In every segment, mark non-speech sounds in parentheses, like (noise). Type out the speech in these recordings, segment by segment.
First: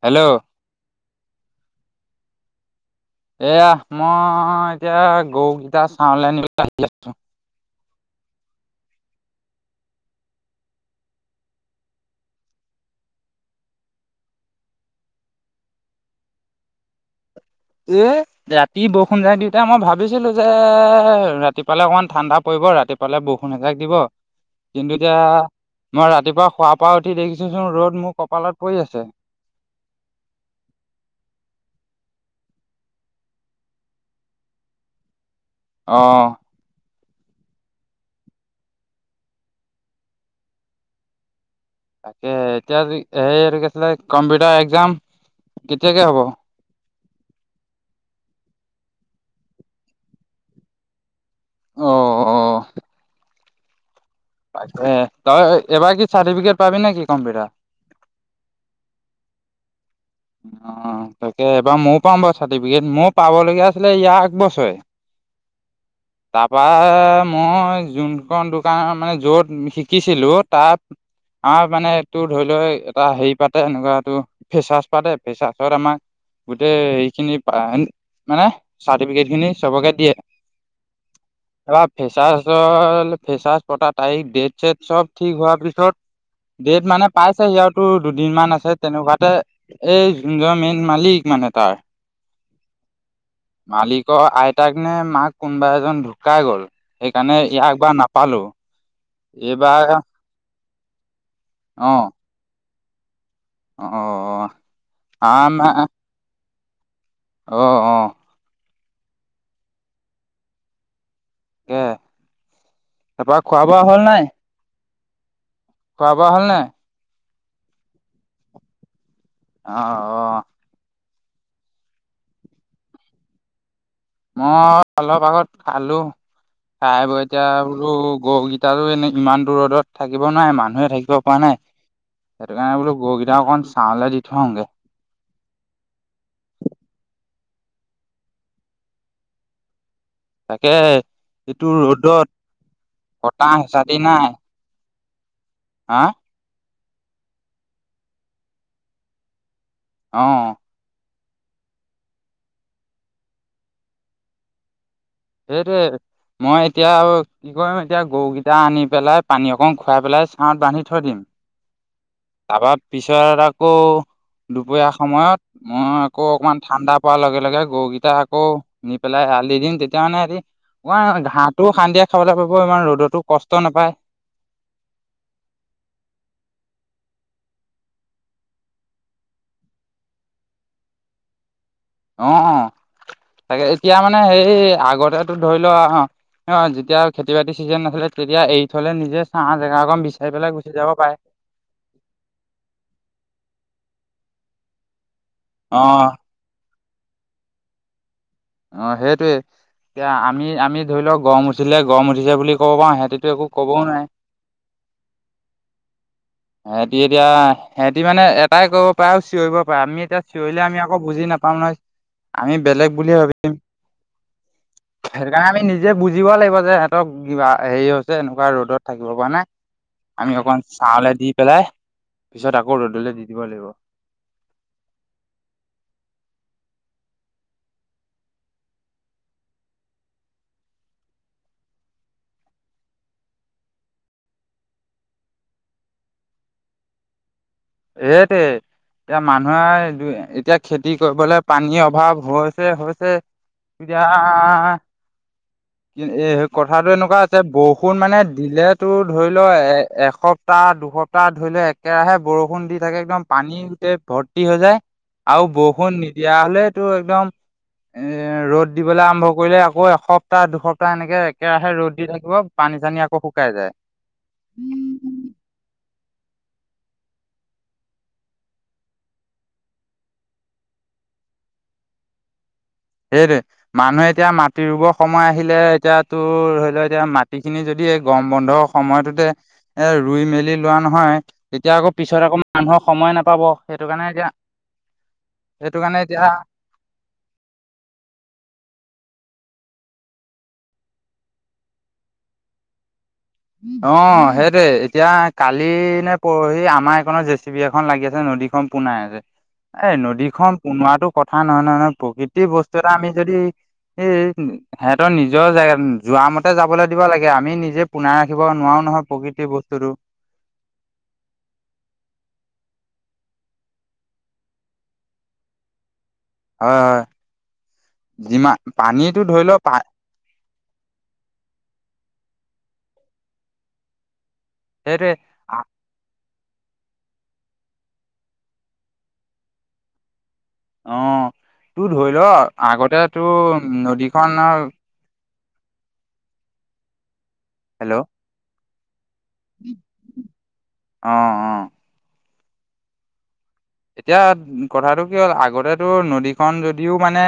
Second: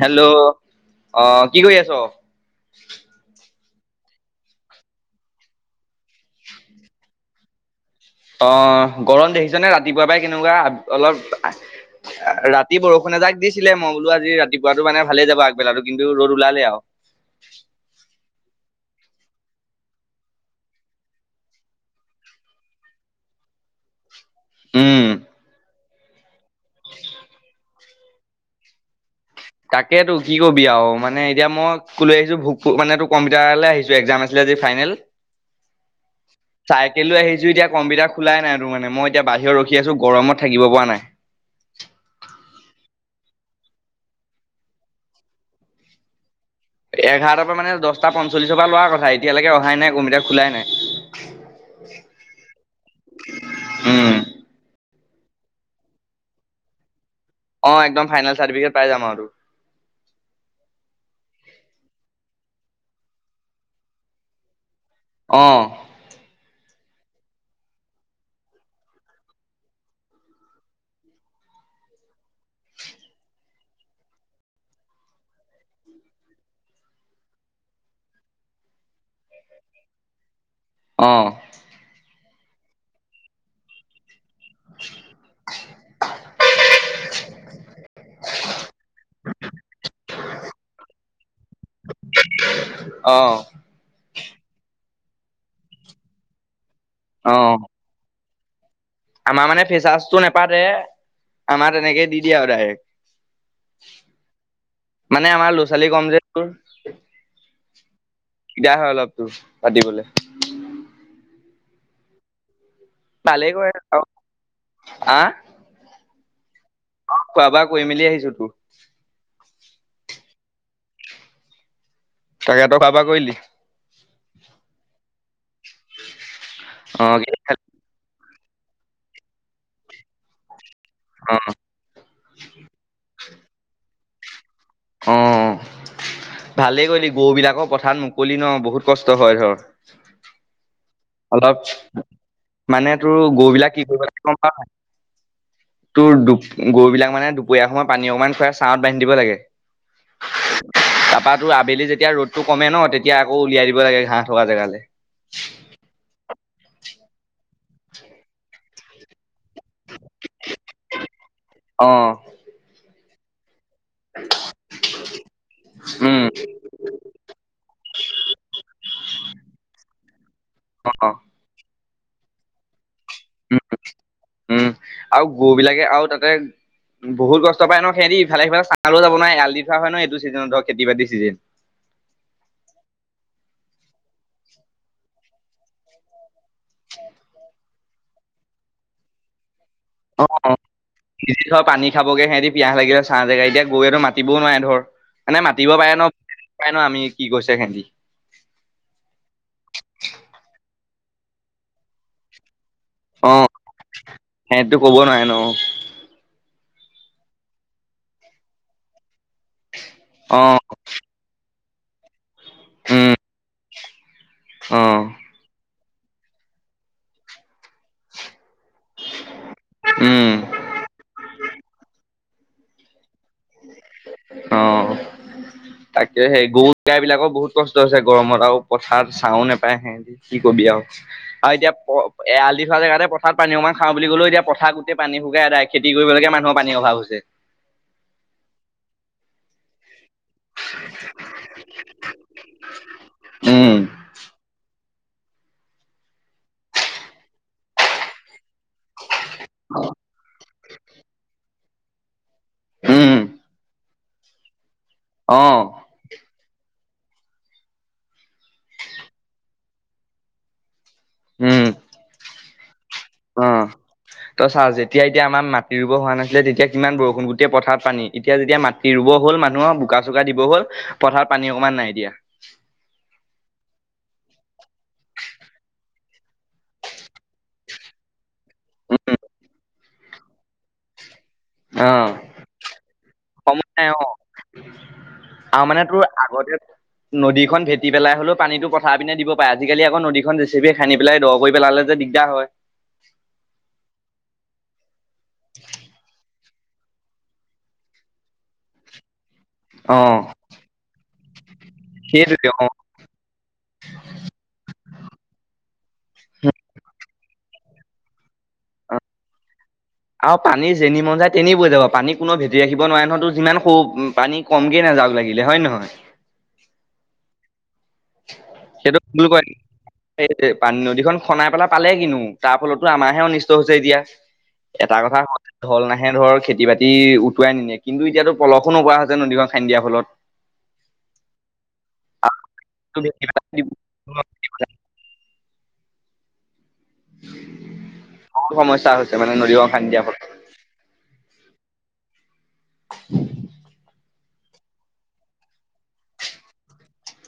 Hello অহ কি কৰি আছ? (inaudible) এয়া মই এতিয়া গৰুকেইটা চাহলে আনিব আহি আছোঁ। অ গৰম দেখিছনে ৰাতিপুৱা পাই কেনেকুৱা অলপ। ৰাতি বৰষুণ এযাক দিছিলে মই বোলো আজি ৰাতিপুৱাটো মানে ভালে যাব আগবেলাটো কিন্তু ৰ'দ ওলালে আৰু এ ৰাতি বহ যোন যাই দিউতাই মই ভাবিছিলো যে ৰাতিপুৱালে অকনমান ঠাণ্ডা পৰিব ৰাতিপুৱালে বৰষুণ এজাক দিব। কিন্তু উম এতিয়া মই ৰাতিপুৱা শুৱ পৰা উঠি দেখিছোচোন ৰ'দ মোৰ কপালত পৰি আছে। তাকে টো কি কবি আৰু মানে এতিয়া মই ক লৈ আহিছো ভোক মানে তোৰ কম্পিউটাৰলে আহিছো এক্জাম আছিলে। আজি ফাইনেল। অ। কেলৈ আহিছো এতিয়া কম্পিউটাৰ খোলাই নাই তোৰ মানে মই এতিয়া বাহিৰত ৰখি আছো গৰমত থাকিব পৰা নাই। তাকে এতিয়া সেইটো কি আছিলে কম্পিউটাৰ এক্জাম কেতিয়াকে হ'ব। এঘাৰটাৰ পৰা মানে দহটা পঞ্চল্লিশৰ পৰা লোৱাৰ কথা এতিয়ালৈকে অহাই নাই কম্পিউটা খোলাই নাই। অ অ উম তই এবাৰ কি চাৰ্টিফিকেট পাবি নেকি অ একদম ফাইনেল চাৰ্টিফিকেট পাই যাম আৰু তোৰ অ তাকে এইবাৰ মও পাম বাৰু চাৰ্টিফিকেট মোৰ পাব লগীয়া আছিলে ইয়াৰ একবছৰে, আহ তাৰপা মই যোনখন দোকানৰ মানে য'ত শিকিছিলো তাত আ মানে তোৰ ধৰি লোৱা এটা হেৰি পাতে এনেকুৱা টো ফেচাছ পাতে ফেচাছৰ আমাক গোটেই এই খিনি মানে চাৰ্টিফিকেট খিনি চবকে দিয়ে। অ এইবাৰ ফেচাছৰ ফেচাছ পতা তাৰিখ ডেট- চব ঠিক হোৱাৰ পিছত ডেট মানে পাইছেহি আৰু তোৰ দুদিন মান আছে তেনেকুৱাতে। এই যোন যোৱা মেইন মালিক মানে তাৰ। অ', মালিকৰ আইতাক নে মাক কোনোবা এজন ঢুকাই গল সেইকাৰণে অ', ইয়াক বা নাপালো। আমাৰ মানে এইবাৰ ফেচাচটো নেপাতে আমাৰ অ', তেনেকে দি দিয়ে আৰু ডাইৰেক্ট অ', অ', মানে আমাৰ ল'ৰা ছোৱালী কম যে তোৰ। অ-অ। দিগদাৰ হয় অলপ তোৰ পাতিবলে। তাকে, তাৰপা খোৱা-বোৱা হল নাই? আ? খোৱা বোৱা হ'ল নাই? খোৱা বোৱা কৰি মেলি আহিছো তোৰ। আহ অ। তাকে তই খোৱা বোৱা কৰিলি? মই অলপ আগত খালো খাই অ', বৈ কি এতিয়া খালি? বলো গৰুকেইটাও এনে ইমান ৰ'দত থাকিব নোৱাৰে মানুহে। থাকিব পৰা অ', নাই সেইটো কাৰণে বোলো গৰুকেইটা অকণমান চাহলে দি থৈ আহোঁগে। অ', আকৌ পথাৰাত মুকলি ন বহুত কষ্ট হয় ধৰ। তাকে অলপ এইটো ৰদত মানে তোৰ গৰু কটাহ বিলাক কি কৰিব হেচতি লাগে নাই। গম পাৱ হা তোৰ দু গৰু বিলাক মানে দুপৰীয়া সময়ত পানী অকমান খুৱাই ছাঁহত বান্ধি দিব লাগে। অ ত আবেলি যেতিয়া ৰ'দটো কমে ন তেতিয়া আকৌ উলিয়াই দিব লাগে ঘাঁহ থকা জেগালৈ। সেইটোৱে। মই এতিয়া কি কৰিম এতিয়া গৰুকেইটা আনি পেলাই পানী অকণ খুৱাই পেলাই ছাঁহত বান্ধি থৈ দিম। অঁ তাৰপা পিছত আকৌ দুপৰীয়া সময়ত মই উম। আকৌ অকমান ঠাণ্ডা পোৱাৰ লগে লগে গৰুকেইটা আকৌ নি পেলাই এয়াল দি ধিং তেতিয়া মানে হেৰি অ ওৱা ঘাঁহটোও শান্তিয়ে খাবলৈ পাব ইমান ৰ'দত। উ উম আৰু গৰু বিলাকে আৰু তাতে বহুত কষ্ট পায় ন। সেৰি ইফালে সিফালে চাবও যাব নোৱাৰে এৰাল দি থোৱা হয় ন। এইটো চিজনত ধৰ খেতি-বাতি চিজন। অ, তাকে এতিয়া মানে সেই আগতেতো ধৰি লোৱা আ অ, যেতিয়া খেতি-বাতি চিজন নাছিলে তেতিয়া এৰি থলে নিজে ছাত অ-অ থ পানী খাবগে সিহঁতি পিয়াহ লাগিলে। ছাহ জেগা এতিয়া গৰুৱেটো মাত মাতিবও নোৱাৰে ধৰ। এনে মাতিব অ পাৰে ন? (unintelligible) আমি কি কৈছে হেহেতি। অ, সেইটোৱে। এতিয়া আমি আমি ধৰি ল গৰম উঠিলে গৰম উঠিছে বুলি ক'ব পাও সিহঁতেটো অ একো কবও নোৱাৰে। সিহঁতিটো ক'ব নোৱাৰে ন সেহতি এতিয়া সেহতি মানে এটাই কৰিব পাৰে আৰু চিঞৰিব আমি এতিয়া অ চিঞৰিলে আমি আকৌ বুজি নাপাও নহয়। আমি বেলেগ উম বুলি ভাব (unintelligible) অ সেইকাৰণে আমি নিজ যে বুজিব লাগিব যে সিহঁতক কিবা হেৰি হৈছে এনেকুৱা ৰ'দত থাকিব পাৰা নাই। উম অকণমান ছালে দি পেলাই পিছত আকৌ ৰ'দলৈ দি দিব লাগিব। অ তাকে সেই গৰু, গাই বিলাকৰ বহুত কষ্ট হৈছে গৰমত। আৰু পথাৰত ছাও নেপায় সেহেতি কি কবি আৰু। আৰু এতিয়া প এয়াল দি থোৱা জেগাতে পথাৰত পানী অকমান খাওঁ বুলি গ'লেও এতিয়া পথাৰ গোটেই পানী শুকাই এদায় খেতি (unintelligible) মানুহৰ পানীৰ অভাৱ হৈছে। এ তেহেতে এতিয়া মানুহে দু এতিয়া খেতি কৰিবলৈ পানীৰ অভাৱ হৈছে, হৈছে। উম, এতিয়া কি এ কথাটো এনেকুৱা হৈছে বৰষুণ মানে দিলে তোৰ ধৰি ল এ এসপ সপ্তাহ, দুসপ্তাহ ধৰি ল একেৰাহে বৰষুণ দি থাকে, উম, একদম পানী গোটেই ভৰ্তি হৈ যায়। আও অ', বৰষুণ নিদিয়া হলে টো একদম এ ৰ'দ দিবলে আৰম্ভ কৰিলে আকৌ এসপ্তাহ, দুসপ্ত এনেকে উম, একেৰাহে ৰ'দ দি থাকিব। পানী-চানী আকৌ শুকাই যায়। ত চা যেতিয়া এতিয়া আমাৰ মাটিৰ হোৱা নাছিলে তেতিয়া কিমান বৰষুণ গোটেই পথাৰত পানী। এতিয়া যেতিয়া মাটি ৰুব হ'ল মানুহৰ, বোকা-চোকা দিব হ'ল। পথাৰত পানী অকমান নাই এতিয়া। সেইটোৱে মানুহে এতিয়া মাটি ৰুব সময় আহিলে এতিয়া তোৰ ধৰি লও এতিয়া মাটি খিনি যদি। কম বন্ধ সময়টোতে এ ৰুই মেলি লোৱা নহয়। তেতিয়া আকৌ অ', পিছত আকৌ মানুহৰ সময় নাপাব সময় সেইটো নাই কাৰণে অ', এতিয়া। আৰু সেইটো মানে কাৰণে তোৰ এতিয়া আগতে নদীখন ভেট- কাতি পেলাই হলেও পানীটো পথাৰ পিনে দিব পাৰে আজিকালি আকৌ নদীখন বেছিকৈ খানি পেলাই দ কৰি পেলালে যে দিগদাৰ হয়। (inaudible) অ, সেইটোৱে। এতিয়া কালি নে পৰ এই আমাৰ এইকনৰ জে চি বি এখন লাগি আছে, নদী খন পুনাই আছে। এই অ', নদীখন পোনোৱাটো কথা না নহয়, নহয়। প্ৰকৃতি সেইটোৱে অ', বস্তু এটা আমি যদি এই সেহঁতৰ নিজৰ জেগা যোৱা মতে যাবলৈ দিব লাগে। আমি নিজে পোনা অ আৰু পানীৰ যেনি মন যায় তেনি বৈ যাব। পানী কোনো ভেটি ৰাখিব দ নোৱাৰে ন। তোৰ যিমান সও পানী কমকে নাযাওক লাগিলে হয় নে নহয়? হয়, হয়। যিমান সেইটো পানীটো ভুল ধৰি কৰে লও পা (unintelligible) পানী নদীখন খনাই পেলাই পালে কিনো? তাৰ ফলত টো আমাৰহে অনিষ্ট হৈছে এতিয়া। এটা সেইটোৱে কথা হ ঢল নাহে ধৰ (unintelligible) খেতি-বাতি উটুৱাই নিনিয়ে। কিন্তু এতিয়াতো পলসো নোহোৱা হৈছে নদীখন খানি দিয়াৰ ফলত। অহ, তোৰ ধৰি ল আগতে তোৰ নদীখন হেল্ল' বহুত সমস্যা হৈছে মানে নদী খন খান্দি দিয়াৰ ফলত অ', অ'। (inaudible) এতিয়া কথাটো কি হ'ল আগতে তোৰ নদী খন যদিও মানে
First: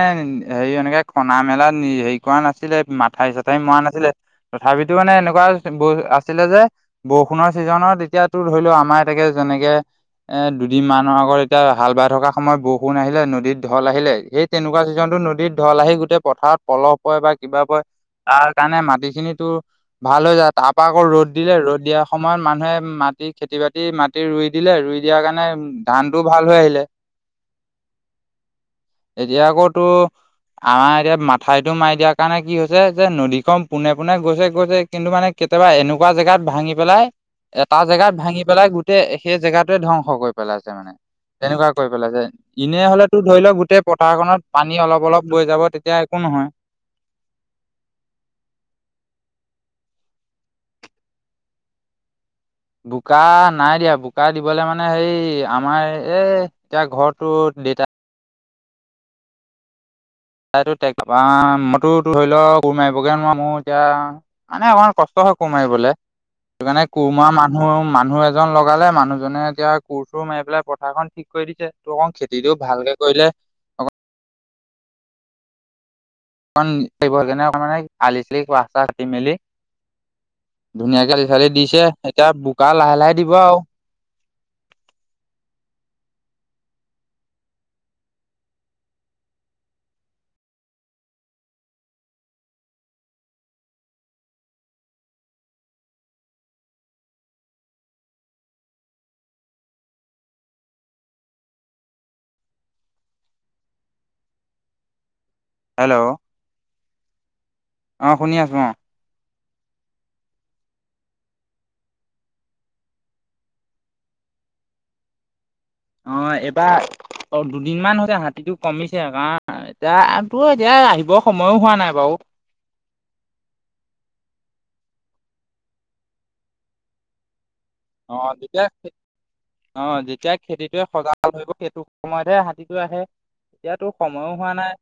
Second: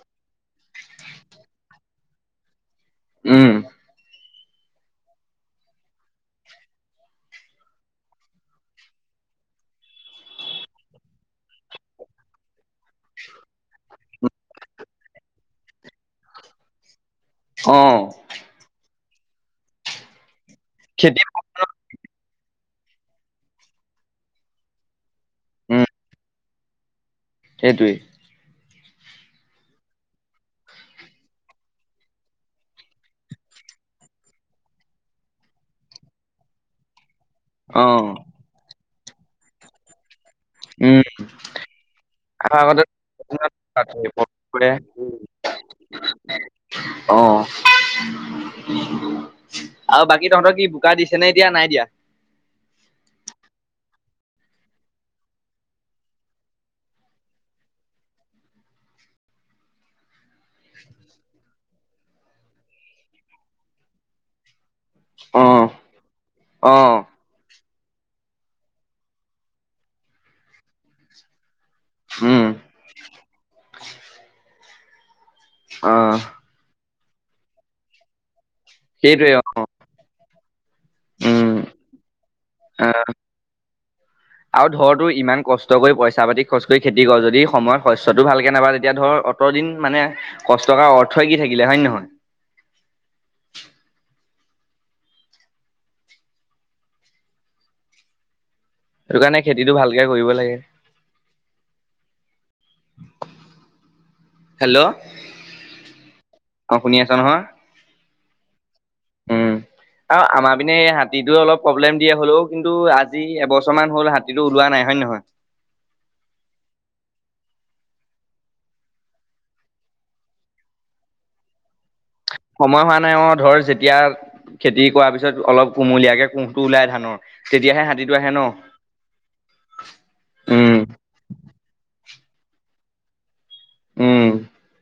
হেৰি এনেকে খনা মেলা হেৰি কৰা নাছিলে, মাথাই উম চাথাই মৰা নাছিলে তথাপিতো মানে এনেকুৱা আছিলে যে বৰষুণৰ ছিজনত এতিয়া তোৰ ধৰি ল আমাৰ (unintelligible) এনেকে এ দুদিন মান আগৰ এতিয়া হাল বাই থকা সময়ত বৰষুণ আহিলে নদীতঢল আহিলে সেই তেনেকুৱা ছিজনতো নদত ঢল আহি গৈ- গোতে পথাৰত পলহ, হয় বা কিবা অ পয় তাৰ কাৰণে মাটি খিনি ভাল হৈ যায়। তাৰ পৰা আকৌ খেতি ৰ'দ দিলে ৰ'দ, দিয়া সময়ত মানুহে মাটি খেতি, বাতি মাটি, ৰুই দিলে। ৰুই দিয়া কাৰণে উ- ভাল হৈ আহিলে সেইটোৱেই- এতিয়া আকৌতো আমাৰ এতিয়া মাথাইতটো মাৰি দিয়াৰ কাৰণে কি হৈছে। যে নদীখন, পোনে পোনে গৈছে গৈছে কিন্তু মানে- কেতিয়াবা এনেকুৱা জেগাত ভাঙি পেলাই। এটা অ জেগাত ভাঙি পেলাই গোটেই সেই জেগাটোৱে ধ্বংস কৰি পেলাই- উম তেনেকুৱা কৰি পেলাই যে আৰু আগতে এনেই হলেতো ধৰি লওক গোটেই পথাৰখনত পানী অলপ অলপ বৈ যাব তেতিয়া একো নহয়। হয়। অ আৰু বাকী তহঁতৰ কি বোকা দিছে নে এতিয়া নাই দিয়া। বোকা নাই দিয়া বোকা দিবলে মানে হে আমাৰ এ এতিয়া ঘৰটোত দেটা তাই মইতো ধৰি লও গোৰ মাৰিবগে নোৱাৰো মোৰ এতিয়া মনে আমাৰ- কষ্ট হয় কোৰ অ', মাৰিবলে সেই কাৰণে অ', কোৰমৰা মানুহৰ মানুহ এজন লগালে মানুহজনে এতিয়া কোৰ চোৰ মাৰি পেলাই পথাৰখনন ঠিক কৰি দিছে। অক উম, খেতিটো ভালকে কৰিলে অ অ অণ লাগিব যেনে অকমানে আলি চালি কাটি সেইটোৱে মেলি- অ', ধুনীয়াকে লিহাৰি উম। দিছে। এতিয়া বোকা লাহে অ', লাহে দিব আৰু আৰু ধৰ তো ইমান কষ্ট কৰি পইচা পাতি- খৰজ কৰি খেতি কৰ যদি সময়ত শস্যটো ভালকে নাপা তেতিয়া ধৰ অতদিন মানে কষ্ট কৰা অৰ্থই কি থাকে। (unintelligible) নিলা হয় নহয় সেইটো কাৰণে খেতিটো ভালকে কৰিব লাগে হেল্ল' হেল্ল' অ শুনি আছ নহয় অ শুনি আছো। অ উম আৰু আমাৰ পিনে হাতীটো, অলপ প্ৰব্লেম দিয়া হলেও কিন্তু আজি এবছৰমান হল হাতীটো ওলোৱা নাই হয়। হয় নে নহয়। অ এইবাৰ- অ দুদিনমান হৈছে হাতীটো কমিছে কাৰণ এতিয়া তো এতিয়া আহিবৰ সময়ো হোৱা নাই। বাৰু সময় হোৱা নাই অ ধৰ যেতিয়া- খেতি কৰাৰ পিছত অলপ কুমলীয়াকে কুঁহটো ওলাই ধানৰ, - অ যেতিয়া অ যেতিয়া উম, খেতিটোয়ে সজাগ হৈ সেইটো সময়তহে হাতীটো আহে এতিয়াতো উম। সময়ো হোৱা নাই।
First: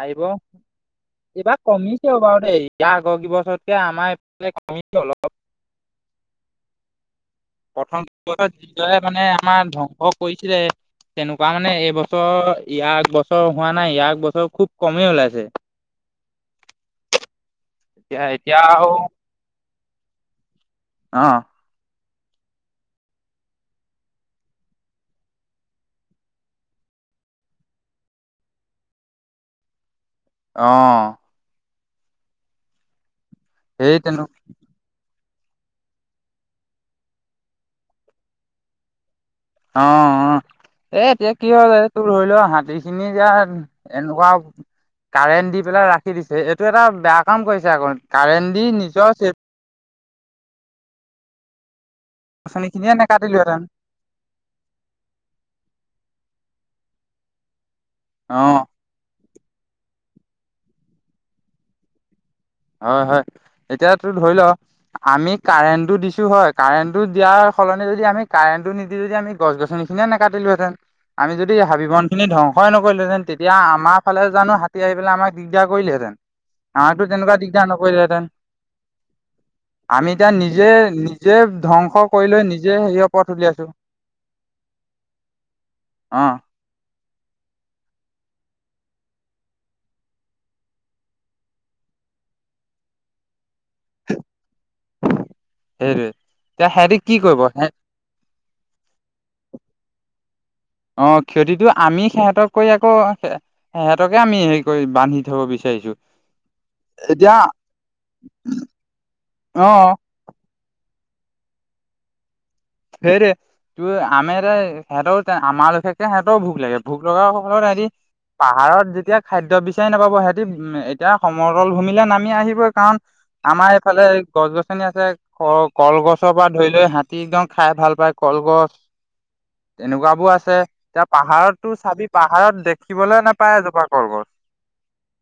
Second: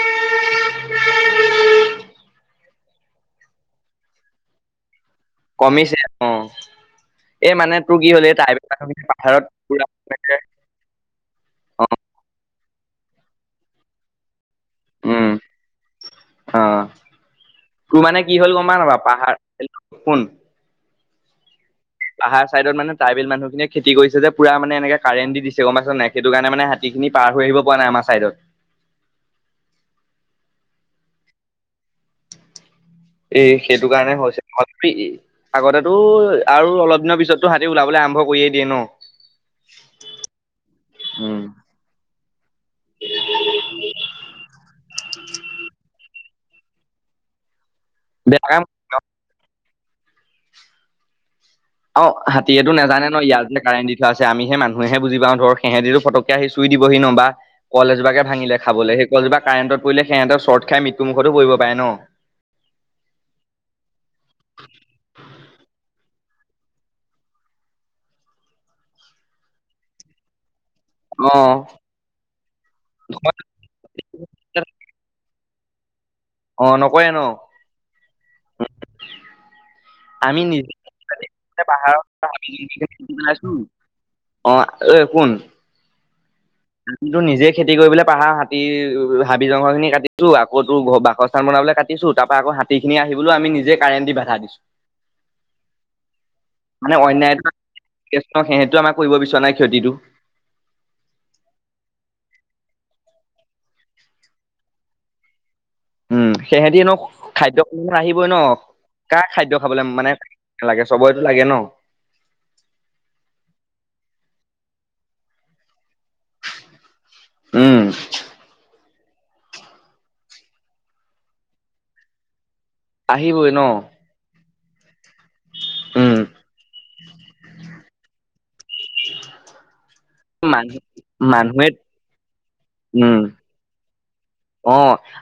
আহিব এইবাৰ কমিছে বাৰু দেই ইয়াৰ আগৰ ক বছৰকে আমাৰফালে কম অলপ কমিছে আ- প্ৰথমছ যিদৰে মানে আমাৰ পুৰা ধ্বংস মানে কৰিছে। তেনেকুৱা মানে অ এইবছৰ ইয়াৰ বছৰ হোৱা নাই ইয়াৰ বছৰ খুব। কমেই উম ওলাইছে অ তোৰ মানে এতিয়া কি হ'ল এতিয়া গম পাইও নে আৰু নাপাও পাহাৰ। শুন। অ। পাহাৰ চাইডত মানে ট্ৰাইেল মানুহখিনিয়ে খেতি কৰিছে যে পুৰা মানে এনেকে কাৰেণ্ট দি দিছে গম পাইছা নাই সেইটো কাৰণে হাতী,। সিখিনি পাৰ হৈ আহিব পৰা নাই আমাৰ চাইডত। অ। এ সেইটো সেই কাৰণে তেনো হৈছে (unintelligible) ম পি। আগতেটো আৰু অলপ দিনৰ পিছতো হাতী ওলাবলৈ আৰম্ভ কৰিয়ে দিয়ে ন। অ অ। এ এতিয়া উম কি হ'ল এই তোৰ ধৰি ল হাতী খিনি এতিয়া এনেকুৱা। কাৰেণ্ট দি পেলাই ৰাখি দিছে এইটো এটা বেয়া কাম কৰিছে আকৌ বেয়া কাৰেণ্ট কাম দি নিজৰ। অ গছনি হাতীয়েটো খিনিয়ে নাজানে ন ইয়াত যে নেকাটিলোহেঁতেন কাৰেণ্ট দি থোৱা আছে আমিহে মানু্হে বুজি পাওঁ ধৰ সেহেতিটো ফটককে। আহি চুই দিবহি ন বা কল এজোপাকে অ ভাঙিলে খাবলৈ সেই কলজোপাক। কাৰেণ্টত পৰিলে সিহঁতে শৰ্ট খাই মৃত্যুমুখতো পৰিব পাৰে ন। হয় হয় এতিয়াতো ধৰি ল আমি কাৰেণ্টটো দিছো। হয় কাৰেণ্টটো দিয়াৰ সলনি যদি আমি কাৰেণ্টটো নিদি যদি আমি গছ গছনিখিনিয়ে নাকাটিলোহেতেন। অ আমি যদি হাবি বন খিনি ধ্বংসই নকৰিলো হেঁতেন তেতিয়া আমাৰ ফালে জানো হাতী আহি পেলাই আমাক। দিগদা কৰিলে হেঁতেন। অ নকয়ে ন। দে দে। (unintelligible) আমি এতিয়া নিজে নিজে ধ্বংস কৰি লৈ নিজে সেই পথ পেলাইছো উলিয়াইছো। অ অই কোন। অ আমিটো নিজে খেতি কৰিবলৈ পাহাৰ হাতী হাবি জংঘল খিনি কাটিছো আকৌ তো ঘৰ বাসস্থান বন। কাটিছো তাৰ পৰা আকৌ হাতী খিনি আহিবলৈও আমি নিজে কাৰেণ্ট দি বাধা দিছো। সেইটোয়ে। মানে অন্যায় সেহেতিটো আমাৰ কৰিব বিচৰা নাই ক্ষতিটো। অ। ক্ষতিটো আমি সিহঁতক কৰি আকৌ সিহঁতকে আমি হেৰি কৰি বান্ধি থব বিচাৰো। উম সিহেঁতি নো খাদ্য আহিবই ন কাৰ খাদ্য অ খাবলৈ মানে। (unintelligible) লাগে চবতো লাগে ন। সেইটোৱে তোৰ আমি এ সিহঁতৰ আমাৰ লোকে সিহঁতৰ ভোক লাগে। ভোক লগা সকলৰ উম হেৰি পাহাৰত যে। এতিয়া খাদ্য বিচাৰি নাপাব সেতি এতিয়া সমতল ভূমিলে নামি আহিবই। কাৰণ আহিবই ন আমাৰ এইফালে গছ গছনি আছে ক উম কলগছৰ পৰা ধৰি লৈ হাতীদম। খাই ভাল পায় কলগছ। তেনেকুৱাবোৰ আছে মানুহ এতিয়া পাহাৰতো মানুহে চাবি পাহাৰত দেখিবলে উম নাপায় এজোপা। কলগছ অ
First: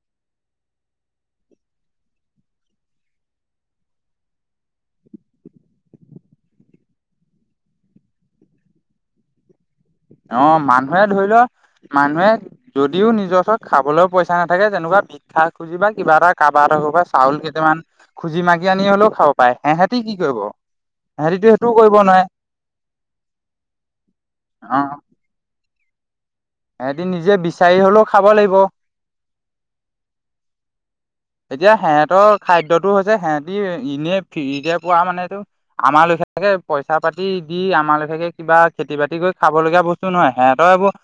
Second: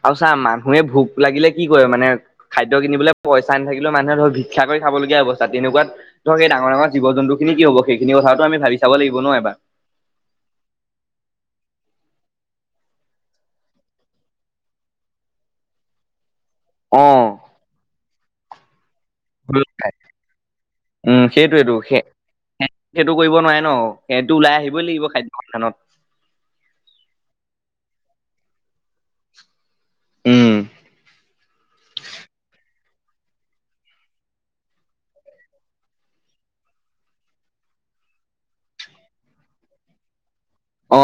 আৰু চা মানুহে ভোক লাগিলে কি কৰে মানে খাদ্য কিনিবলৈ পইচা নাথাকিলেও মানুহে। ধৰ ভিক্ষা কৰি খাবগীয়া অৱস্থা তেনেকুৱা ধৰ ডাঙৰ ডাঙৰ জীৱ জন্তু খিনি কি হ'ব সেইখিনি কথাওটো আমি ভাবি চাব লাগিব। ন এবাৰ। অ মানুহে ধৰি ল মানুহে যদিও নিজৰওপত খাবলৈ পইচা নাথাকে যেনে। এনেকুৱা ভিক্ষা খুজিবা বা কিবা এটা কাবা হত ঘৰ পা অ চাউল কেইটামান খুজি মাগি আনি হ'লেও। খাব পাই এসেতি কি কৰিব। উম সেহেঁতিতো সেইটোৱেই সেইটোও তো কৰিব সে নোৱাৰে সেইটো কৰিব নোৱাৰে ন সেহেঁতিটো ওলাই আহিব। কৰিব‌ই লাগিব খাদ্য সন্ধানত। সেতি নিজে বিচাৰি হলো খাব লাগিব। উম। তো হৈছে সেতি এনেই ফ্ৰীতে পোৱা মানেটো আমাৰ লিখিয়াকে পইচা পাতি দি। আমাৰ লিখিয়াকে কিবা খেতি বাতি কৰি খাব লগিয়া বস্ত নহয় সেয়া। হ এইবোৰ অ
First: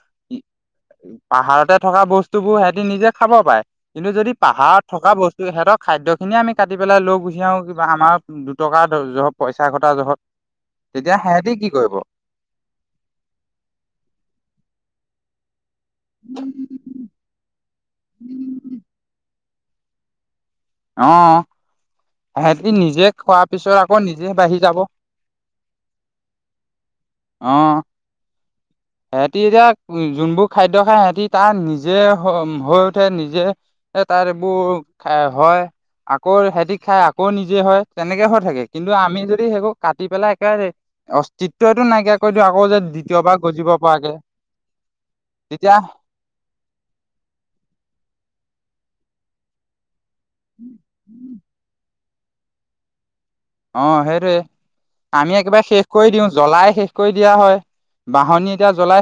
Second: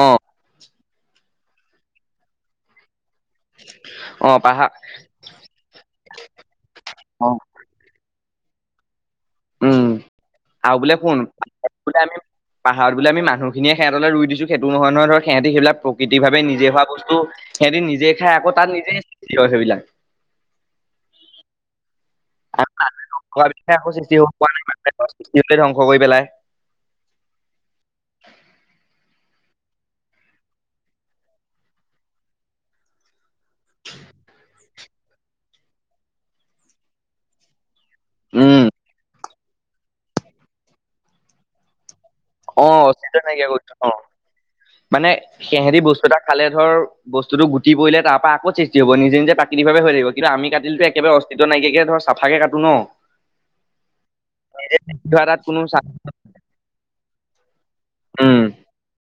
পাহাৰতে থকা বস্তু বোৰ সিহতি নিজে খাব পাৰে। কিন্তু অ যদি পাহাৰ পাহাৰত থকা বস্তু সিহঁতক খাদ্য খিনিয়ে আমি কাটি পেলাই লৈ অ গুচি যাওঁ কিবা আমাৰ উ দুটকা ধৰ পইচা উম ঘটা জহত আৰু বোলে তেতিয়া কোন সিহঁতি কি প কৰিব বোলে আমি পাহাৰত বোলে আমি মানুহখিনিয়ে সিহঁতলৈ ৰুই দিছো সেইটো নহয় ধৰ সিহতি সেই বিলাক প্ৰকৃতি ভাৱে নিজে হোৱা বস্তু সিহঁতি নিজে খাই আক তাত নিজে কি কছে বি (unintelligible) লাক অ সহতি নিজে খোৱাৰ পিছত আকৌ সৃষ্টি হ'ব নিজে পৰা বাঢ়ি যাব। নাই সৃষ্টি হলে ধ্বংস কৰি পেলাই আহ সিহতি এতিয়া উ যোনবোৰ খাদ্য খায় সিহতি তাৰ নিজে হৈ উঠে নিজে তাৰ এইবোৰ হয় আকৌ সিহতি খাই আকৌ নিজে হয়। তেনেকে হৈ থাকে উম কিন্তু আমি যদি সেইবোৰ কাতি পেলাই একে আকৌ অ যে অস্তিত্ব দ্বিতীয়বাৰ নাইকিয়া গজিব কৰিছে অ পৰাকে। মানে তেতিয়া সেহঁতি বস্তু এটা খালে ধৰ বস্তুতটো গুটি পৰিলে তাৰ পৰা আকৌ সৃষ্টি হ'ব নি। যে প্ৰাকৃতিকভাৱ হৈ থাকিব কিন্তু আমি কাটিলো একেবাৰে অস্তিত নাইকীয়াকে ধৰ চাফাকে কাটো ন অ সেইটোৱে ধৰা আমি তাত কোনো একেবাৰে চা শেষ কৰি দিও জ্বলাই শেষ কৰি দিয়া হয়। উম বাহনী এতিয়া জ্বলাই।